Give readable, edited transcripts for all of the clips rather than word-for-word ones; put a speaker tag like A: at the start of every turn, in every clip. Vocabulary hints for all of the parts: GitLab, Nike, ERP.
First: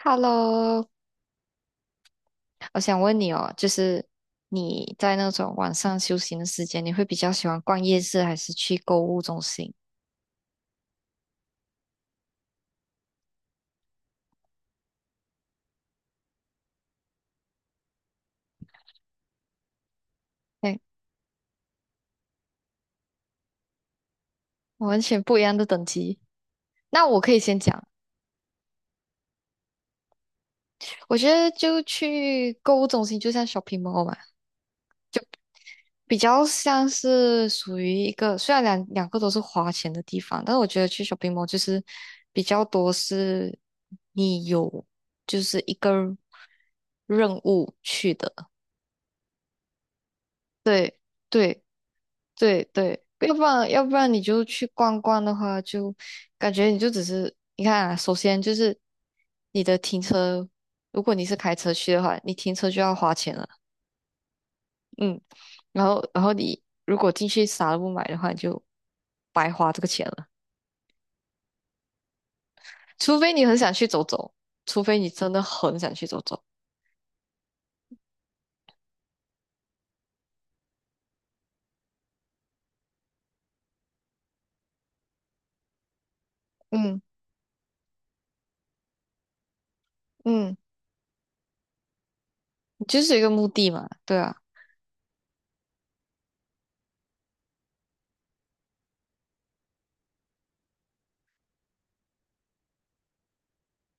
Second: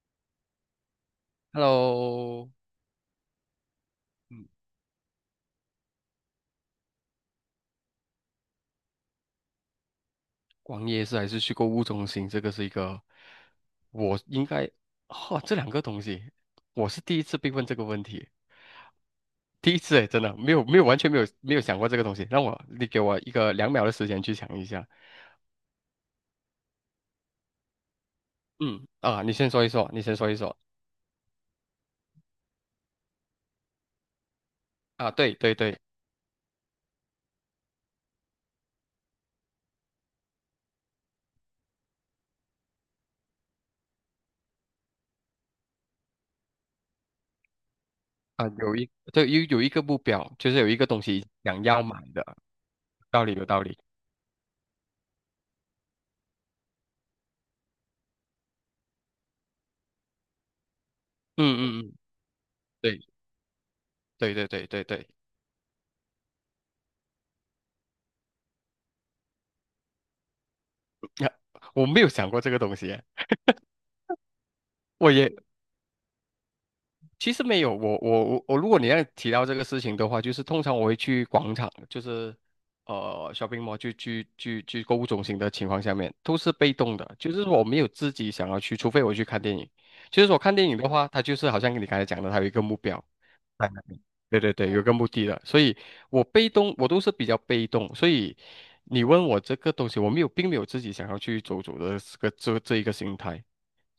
A: Hello，
B: Hello，
A: 我想问你哦，就是
B: 嗯，
A: 你在那种晚上休息的时间，你会比较喜欢逛夜市还是去购物中心？
B: 逛夜市还是去购物中心，这个是一个，我应该，哈，这两个东西，我是第一次被问这个问题，第一次诶，真的没有
A: 哎，
B: 没有完全没有没有想过这个东西，你给我一个2秒的时间去想一下。
A: 完全不一样的等级。那我可以先讲，
B: 嗯啊，你先说一说，
A: 我觉得就去购物中心，就像 shopping mall 嘛，
B: 啊，对对对。
A: 比较像是属于一个，虽然两个都是花钱的地方，但是我觉得去 shopping mall 就是比较多是你有就是一个任务去
B: 啊，
A: 的。
B: 有一个目标，就是有一个东西
A: 对，
B: 想要买的。
A: 对对，要不
B: 有道
A: 然
B: 理。
A: 要不然你就去逛逛的话，就感觉你就只是你看啊，首先就是你的停车，如果你是开车
B: 嗯嗯
A: 去
B: 嗯，
A: 的话，你停车就要
B: 对
A: 花钱了，
B: 对对对对对。
A: 嗯，然后你如果进去啥都不买的话，你就白花这个钱了，
B: 呀，我没有想过这个东西诶。
A: 除非你很想去走走，除非你
B: 我
A: 真
B: 也。
A: 的很想去走走，
B: 其实没有，我，如果你要提到这个事情的话，就是通常我会去广场，就是shopping mall, 去购物中心的情况下面，都是被动
A: 嗯
B: 的，就是说我没有自己想要去，除非我去看电影。就是说看
A: 嗯，
B: 电影的话，它就是好像你刚才讲的，它有一个目
A: 你
B: 标。
A: 就是有一个目
B: 在
A: 的
B: 那
A: 嘛，
B: 里。
A: 对啊。
B: 对对对，有个目的的，所以我被动，我都是比较被动。所以你问我这个东西，我没有，并没有自己想要去走走的这个一个心态。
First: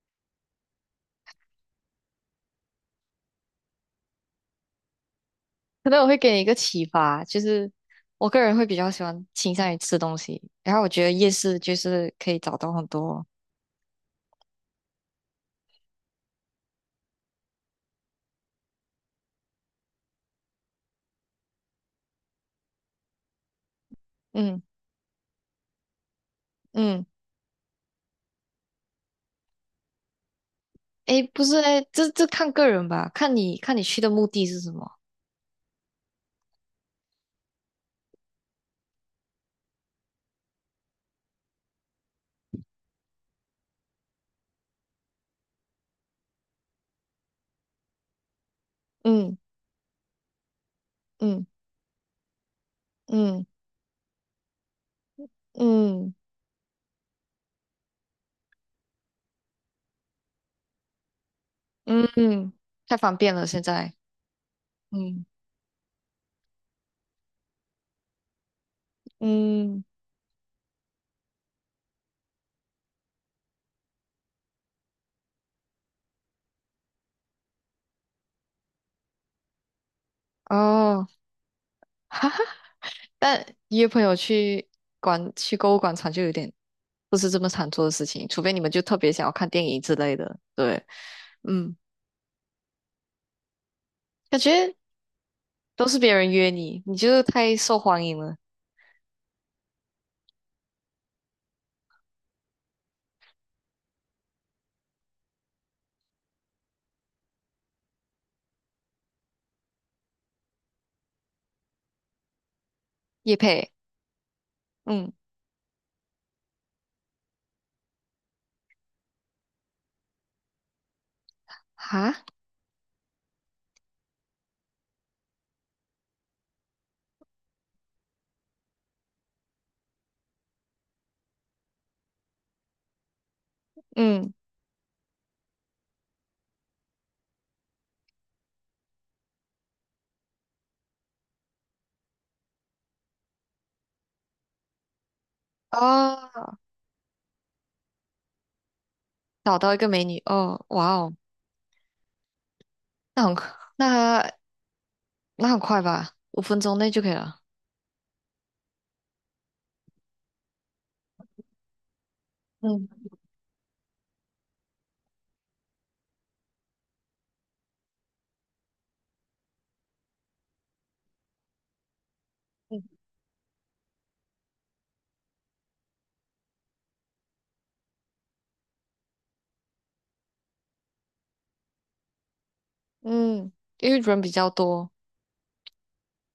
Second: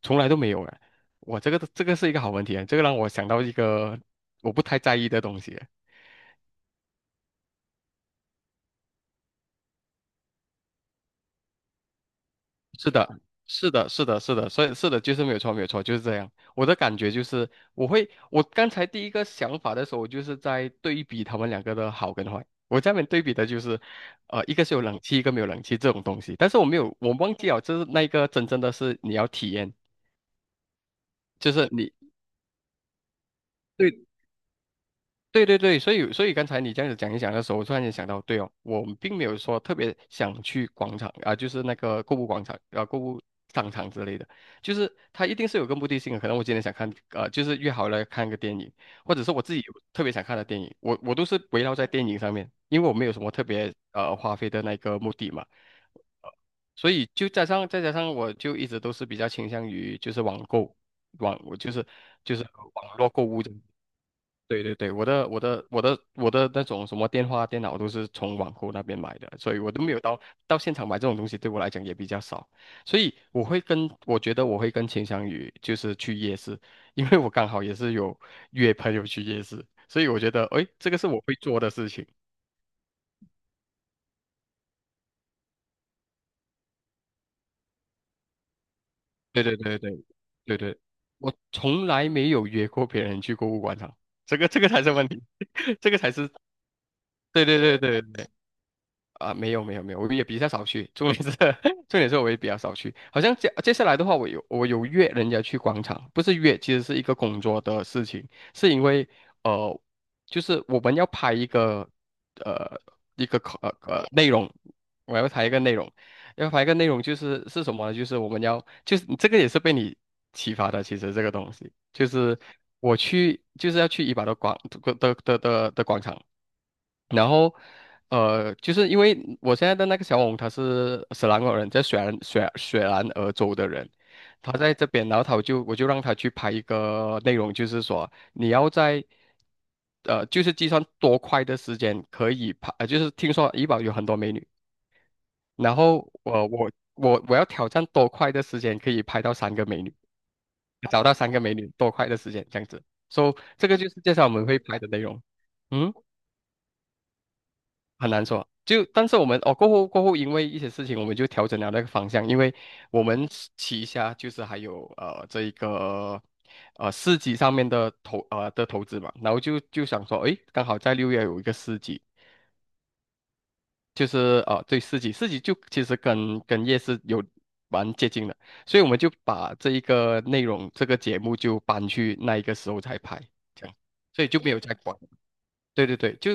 B: 从来都没有哎。我这个是一个好问题，这个让我想到一个我不太在意的东西。
A: 可能我会给你一个启发，就是我个人会比较喜欢倾向于吃东西，然后我觉得夜市就是可以找到很
B: 是的，
A: 多，
B: 是的，是的，是的，所以是的，就是没有错，没有错，就是这样。我的感觉就是，我刚才第一个想法的时候，我就是在对比他们两个的好跟坏。我下面对比的就是，一
A: 嗯
B: 个是有冷气，一个没有冷气这种东西。但是我没有，
A: 嗯，
B: 我忘记了，就是那一个真正的是你要体验，
A: 诶，不
B: 就
A: 是
B: 是
A: 诶，
B: 你。
A: 这看个人吧，看你
B: 对。
A: 去的目的是什么，
B: 对对对，所以刚才你这样子讲一讲的时候，我突然间想到，对哦，我们并没有说特别想去广场啊、就是那个购物广场啊、购物商场之类的，就是它一定是有个目的性的。可能我今天想看,就是约好了看个电影，或者是
A: 嗯
B: 我自己有特别想看的电影，我都是
A: 嗯
B: 围绕在电影上面，因为我没有什么特
A: 嗯
B: 别花费的那个目的嘛。
A: 嗯
B: 呃所以就加上再加上，我就一直都是比较倾向于就是网购。网我就是
A: 嗯
B: 就是
A: 嗯，太
B: 网络
A: 方
B: 购
A: 便
B: 物。
A: 了现在，
B: 对对对，我
A: 嗯
B: 的我的我的我的那种什么电话、电脑都是从网购那边买的，所以我
A: 嗯
B: 都没有到现场买这种东西，对我来讲也比较少，所以我会跟我觉得我会跟倾向宇就是去夜市，因为我刚好也是有约朋友去夜市，所以我觉得诶，这个是
A: 哦，
B: 我会做的事情。
A: 但约朋友去广去购物广场就有点不是这么常做的事情，除非你们就特别想要
B: 对
A: 看
B: 对
A: 电
B: 对
A: 影之
B: 对
A: 类的，
B: 对对，
A: 对，
B: 我
A: 嗯。
B: 从来没有约过别人去购物广场，
A: 感
B: 这个
A: 觉
B: 才是问题，
A: 都
B: 这
A: 是
B: 个才
A: 别人
B: 是。
A: 约你，你就是
B: 对
A: 太
B: 对对
A: 受
B: 对
A: 欢迎
B: 对。
A: 了。
B: 啊、没有没有没有，我也比较少去。重点是 重点是我也比较少去。好像接下来的话，我有约人家去广场，不是约，其实是一个工作的事情，是因为呃，就是我们要拍一个呃
A: 叶佩，
B: 内容。
A: 嗯，
B: 我要拍一个内容。要拍一个内容是什么呢？就是我们要就是这个也是被你启发的，其实这个东西就
A: 哈，
B: 是我去就是要去怡保的广的的的的的广场。然后，就是因为我现在的那个小红，他是斯兰国人，在雪兰莪州的人，
A: 嗯，
B: 他在这边，然后我就让他去拍一个内容，就是说你要在，就是计算多快的时间可以拍，就是听说怡保有很多美女，然后我
A: 哦，
B: 我我我要挑战多快的时间可以拍到三
A: 找
B: 个
A: 到一
B: 美
A: 个
B: 女，
A: 美女，哦，哇
B: 找
A: 哦，
B: 到三个美女多快的时间这样子
A: 那
B: ，so
A: 很快
B: 这个就是介绍我
A: 那
B: 们会拍的内容，
A: 很快
B: 嗯。
A: 吧，5分钟内就可以了。
B: 很难说。但是我们哦，过后,因为一些事情，我们就调整了那个方向，因为
A: 嗯
B: 我们旗下就是还有这一个市集上面的投资嘛，然后就想说，诶，刚好在6月有一个市集，就是对市集。市集就其实跟夜市有蛮接近的，所以我们就把这一个内容这个节目就搬去那一个时候才拍，
A: 嗯，
B: 这样，
A: 因为人
B: 所以
A: 比
B: 就
A: 较
B: 没有再
A: 多，
B: 管。对对对，就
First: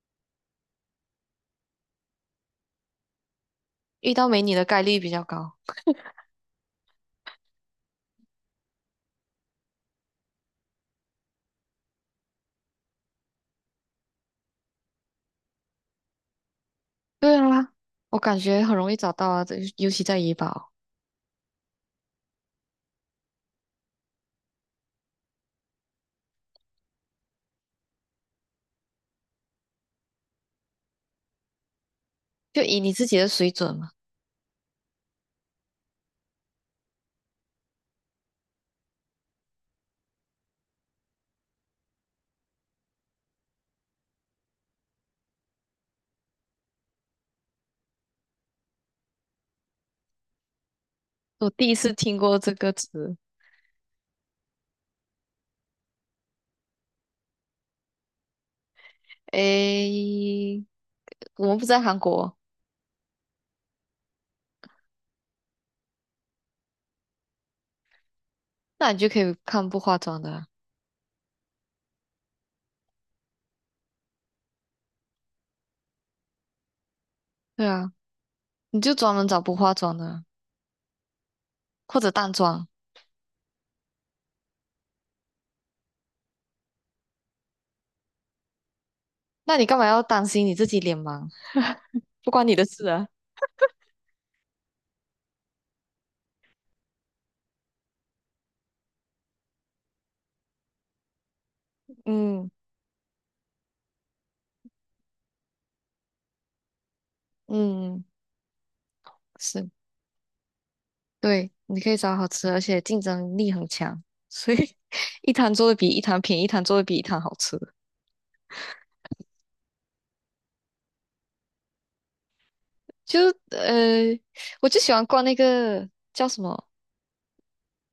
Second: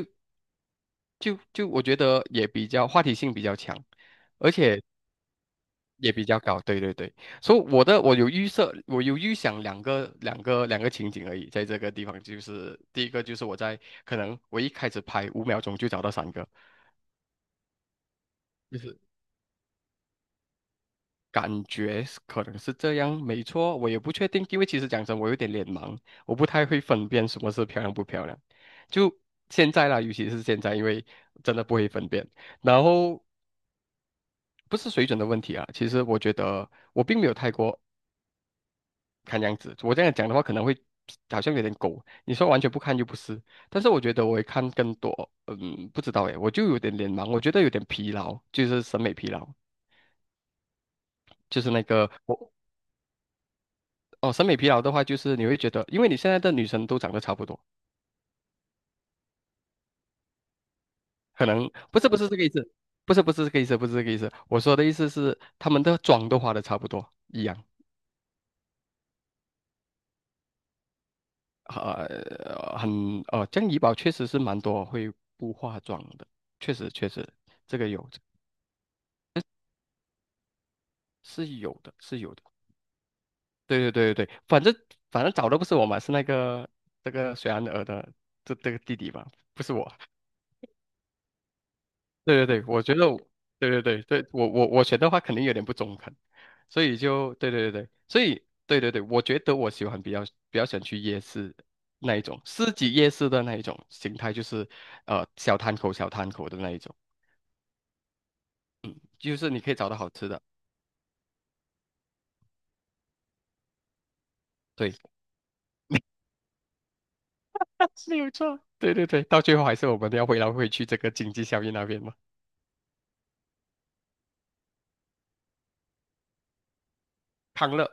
B: 就就我觉得也比较话题性比较强，
A: 遇到美
B: 而
A: 女的概
B: 且
A: 率比较高。
B: 也比较高，对对对，所以我有预设，我有预想两个情景而已，在这个地方就是第一个就是可能我一开始拍5秒钟就找到三个，
A: 对啊，我感觉很
B: 就
A: 容易
B: 是
A: 找到啊，这尤其在怡保，
B: 感觉是可能是这样，没错，我也不确定，因为其实讲真，我有点脸盲，我不太会分辨什么是漂亮不漂亮，就现在啦，尤其是现在，因为真的不会分辨。
A: 就以
B: 然
A: 你自己
B: 后
A: 的水准嘛。
B: 不是水准的问题啊，其实我觉得我并没有太过看样子。我这样讲的话，可能会好像有点狗。你说完全不看又不是，但是我觉得我会看更多。嗯，不知道诶，我就有点脸盲，我觉得有点疲劳，就是审美疲劳，
A: 我
B: 就
A: 第
B: 是
A: 一
B: 那
A: 次
B: 个
A: 听过这
B: 我
A: 个词，
B: 哦，审美疲劳的话，就是你会觉得，因为你现在的女生都长得差不多，
A: 诶，我
B: 可
A: 们不
B: 能
A: 在韩
B: 不是不是
A: 国，
B: 这个意思，不是不是这个意思，不是这个意思。我说的意思是，她们的妆都化的差不多一样。
A: 那你就可以看不化妆的啊。
B: 呃，很哦，这样怡保确实是蛮多会不化妆的，确实确实。
A: 对
B: 这个
A: 啊。
B: 有
A: 你就专门找不化妆的，
B: 是有的，
A: 或者
B: 是
A: 淡
B: 有的。
A: 妆。
B: 对对对对对，反正找的不是我嘛，是那个这个水安儿的这个弟弟嘛，
A: 那
B: 不
A: 你
B: 是
A: 干嘛
B: 我。
A: 要担心你自己脸盲？不
B: 对对
A: 关你
B: 对，
A: 的
B: 我
A: 事
B: 觉
A: 啊。
B: 得我。对对对对，我选的话肯定有点不中肯，所以就对对对对，所以对对对，我觉得我喜欢比较想去夜市那一种，
A: 嗯
B: 市集夜市的那一种形态，就是小摊口小摊口的那一种。
A: 嗯，
B: 就是你
A: 是，
B: 可以找到好吃的，
A: 对，你可以找好吃的而且竞争力很强，所以
B: 对，
A: 一摊做的比一 摊便宜，一摊做的比一摊好吃。
B: 是有错，对对对，到最后还是我们要回来回去这个经济效益那边嘛。
A: 就呃，我就喜欢逛那个叫什么？
B: 康乐，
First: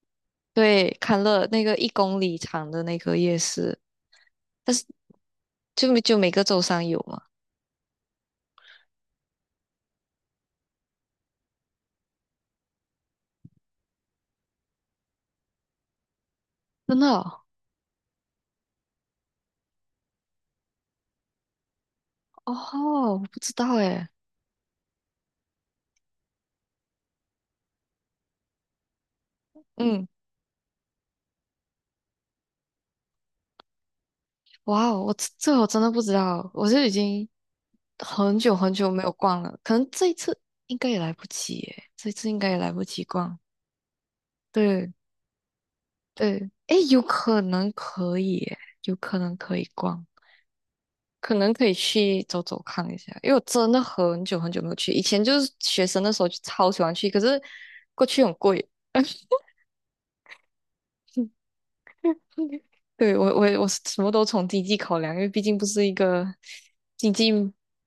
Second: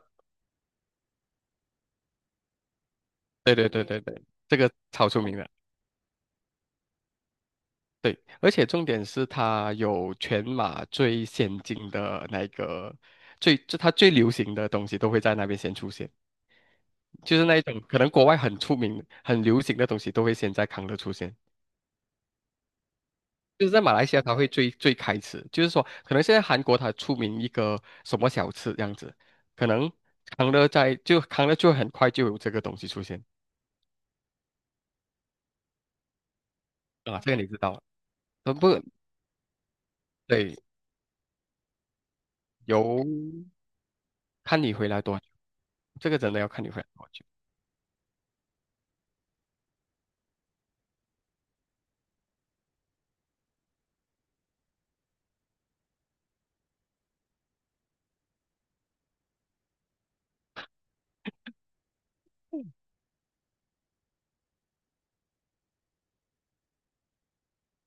A: 对，康乐那个1公里长的那个夜
B: 对对
A: 市，
B: 对对对，这个
A: 但是
B: 超出名的，
A: 就每个周三有嘛。
B: 对，而且重点是它有全马最先进的那个最，就它最流行的东西都会在那边先出现，
A: 真的
B: 就
A: 哦，
B: 是那一种可能国外很出名、很流行的东西都会先在康乐出现。
A: 哦，我不知
B: 就是
A: 道
B: 在马来
A: 诶。
B: 西亚，它会最开始，就是说，可能现在韩国它出名一个什么小吃这样子，可能
A: 嗯。
B: 康乐就很快就有这个东西出现。
A: 哇哦，我我真的不知道，我是已
B: 啊，
A: 经
B: 这个你知道了。
A: 很久很
B: 不
A: 久没有逛了，可能这一次
B: 对，
A: 应该也来不及耶，这一次应该也来
B: 由
A: 不及逛。
B: 看你回
A: 对
B: 来多久。这个真的要
A: 对，
B: 看你回
A: 诶，
B: 来多久。
A: 有可能可以逛，可能可以去走走看一下，因为我真的很久很久没有去，以前就是学生的时候就超喜欢去，可是过去很贵。对，我是什么都从经济考量，因为毕竟不是一个经济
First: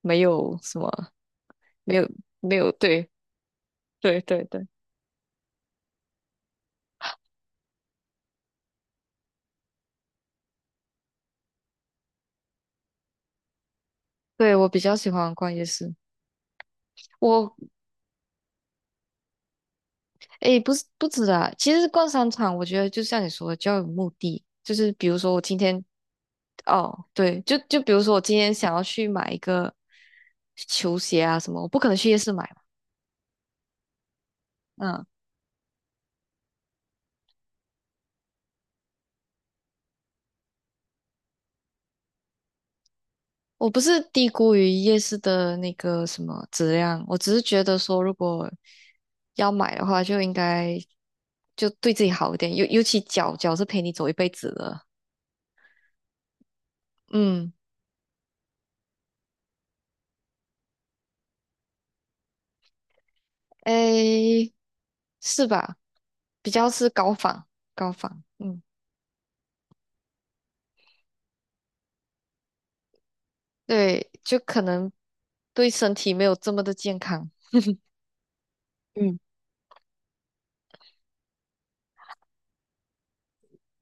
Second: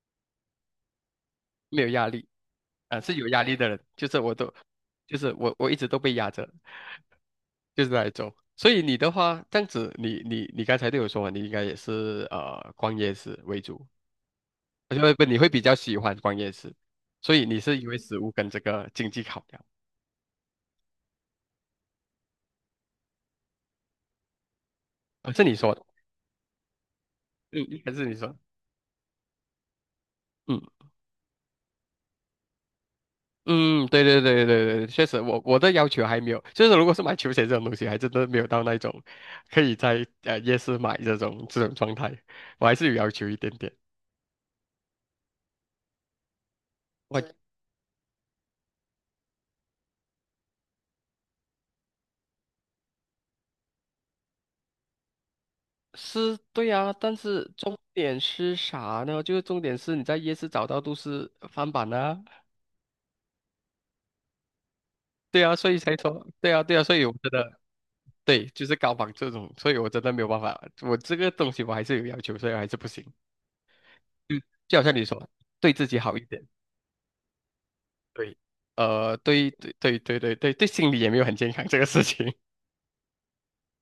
A: 没有什么
B: 没有
A: 没
B: 压
A: 有
B: 力。
A: 没有
B: 啊、
A: 对
B: 是有压力的人，就是
A: 对
B: 我
A: 对
B: 都，
A: 对，
B: 就是我一直都被压着，就是来走。所以你的话，这样子你，你你刚才对我说嘛，你应该也是逛夜市为主，
A: 对我比较
B: 我觉
A: 喜
B: 得
A: 欢
B: 你会
A: 逛
B: 比
A: 夜
B: 较
A: 市。
B: 喜欢逛夜市，所以
A: 我
B: 你是因为食物跟这个经济考量。
A: 诶，不是不止啊，其实逛商场，我觉得就像你说的，就要有目的。就是比如说我
B: 是你
A: 今
B: 说的，
A: 天，哦，对，就
B: 嗯，
A: 比
B: 还
A: 如
B: 是
A: 说
B: 你
A: 我
B: 说的？
A: 今天想要去买一个
B: 嗯
A: 球鞋啊什么，我不可能去夜市买嘛。
B: 嗯，对对对对对，
A: 嗯，
B: 确实我，我的要求还没有，就是如果是买球鞋这种东西，还真的没有到那种可以在夜市买这种状态，我还是有要求一点
A: 我
B: 点。
A: 不是低估于夜市的那个什么质量，我只是
B: 我
A: 觉得说，如果要买的话，就应该就对自己好一点，尤其脚是陪你走一辈子的。
B: 是对啊，但是
A: 嗯。
B: 重点是啥呢？就是重点是你在夜市找到都是翻版啊，
A: 诶，
B: 对
A: 是
B: 啊，所
A: 吧？
B: 以才说，
A: 比
B: 对啊
A: 较
B: 对啊，
A: 是
B: 所以我
A: 高
B: 觉
A: 仿，
B: 得。
A: 高仿，
B: 对，
A: 嗯，
B: 就是高仿这种，所以我真的没有办法，我这个东西我还是有要求，所以还是不行。
A: 对，就
B: 嗯，
A: 可
B: 就好
A: 能
B: 像你说，
A: 对
B: 对自
A: 身
B: 己
A: 体
B: 好
A: 没
B: 一
A: 有
B: 点，
A: 这么的健康，
B: 对，
A: 嗯，
B: 对对对对对对对，心理也没有很健康 这个事情，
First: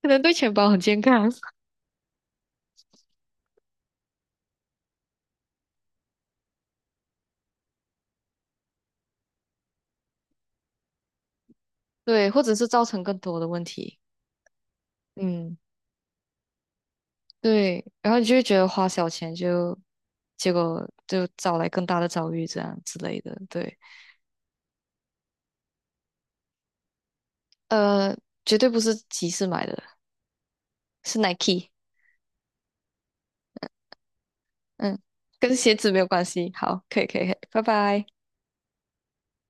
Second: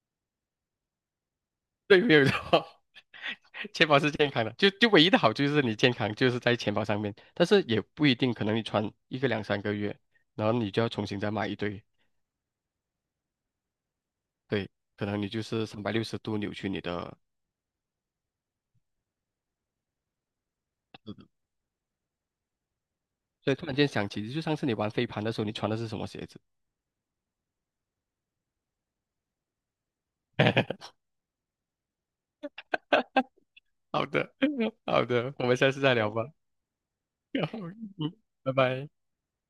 A: 可能对钱包很健康，
B: 对，没有错，钱包是健康的，就唯一的好处就是你健康就是在钱包上面，但是也不一定，可能你穿一个2、3个月，然后你就要重新再买一堆，
A: 对，或者是造成更多的问题，
B: 对，可能你就
A: 嗯，
B: 是360度扭曲你的。
A: 对，然后你就会觉得花小钱就，结果就
B: 嗯，
A: 招来更大的遭遇，这样之类的，
B: 所以突然
A: 对，
B: 间想起，就上次你玩飞盘的时候，你穿的是什么鞋子？
A: 呃，绝对不是集市买的，是 Nike,
B: 好的，
A: 嗯，
B: 好的，我
A: 跟
B: 们下
A: 鞋
B: 次
A: 子
B: 再
A: 没有
B: 聊
A: 关
B: 吧。
A: 系，好，可以，可以，可以，
B: 好
A: 拜拜。
B: 嗯，拜拜。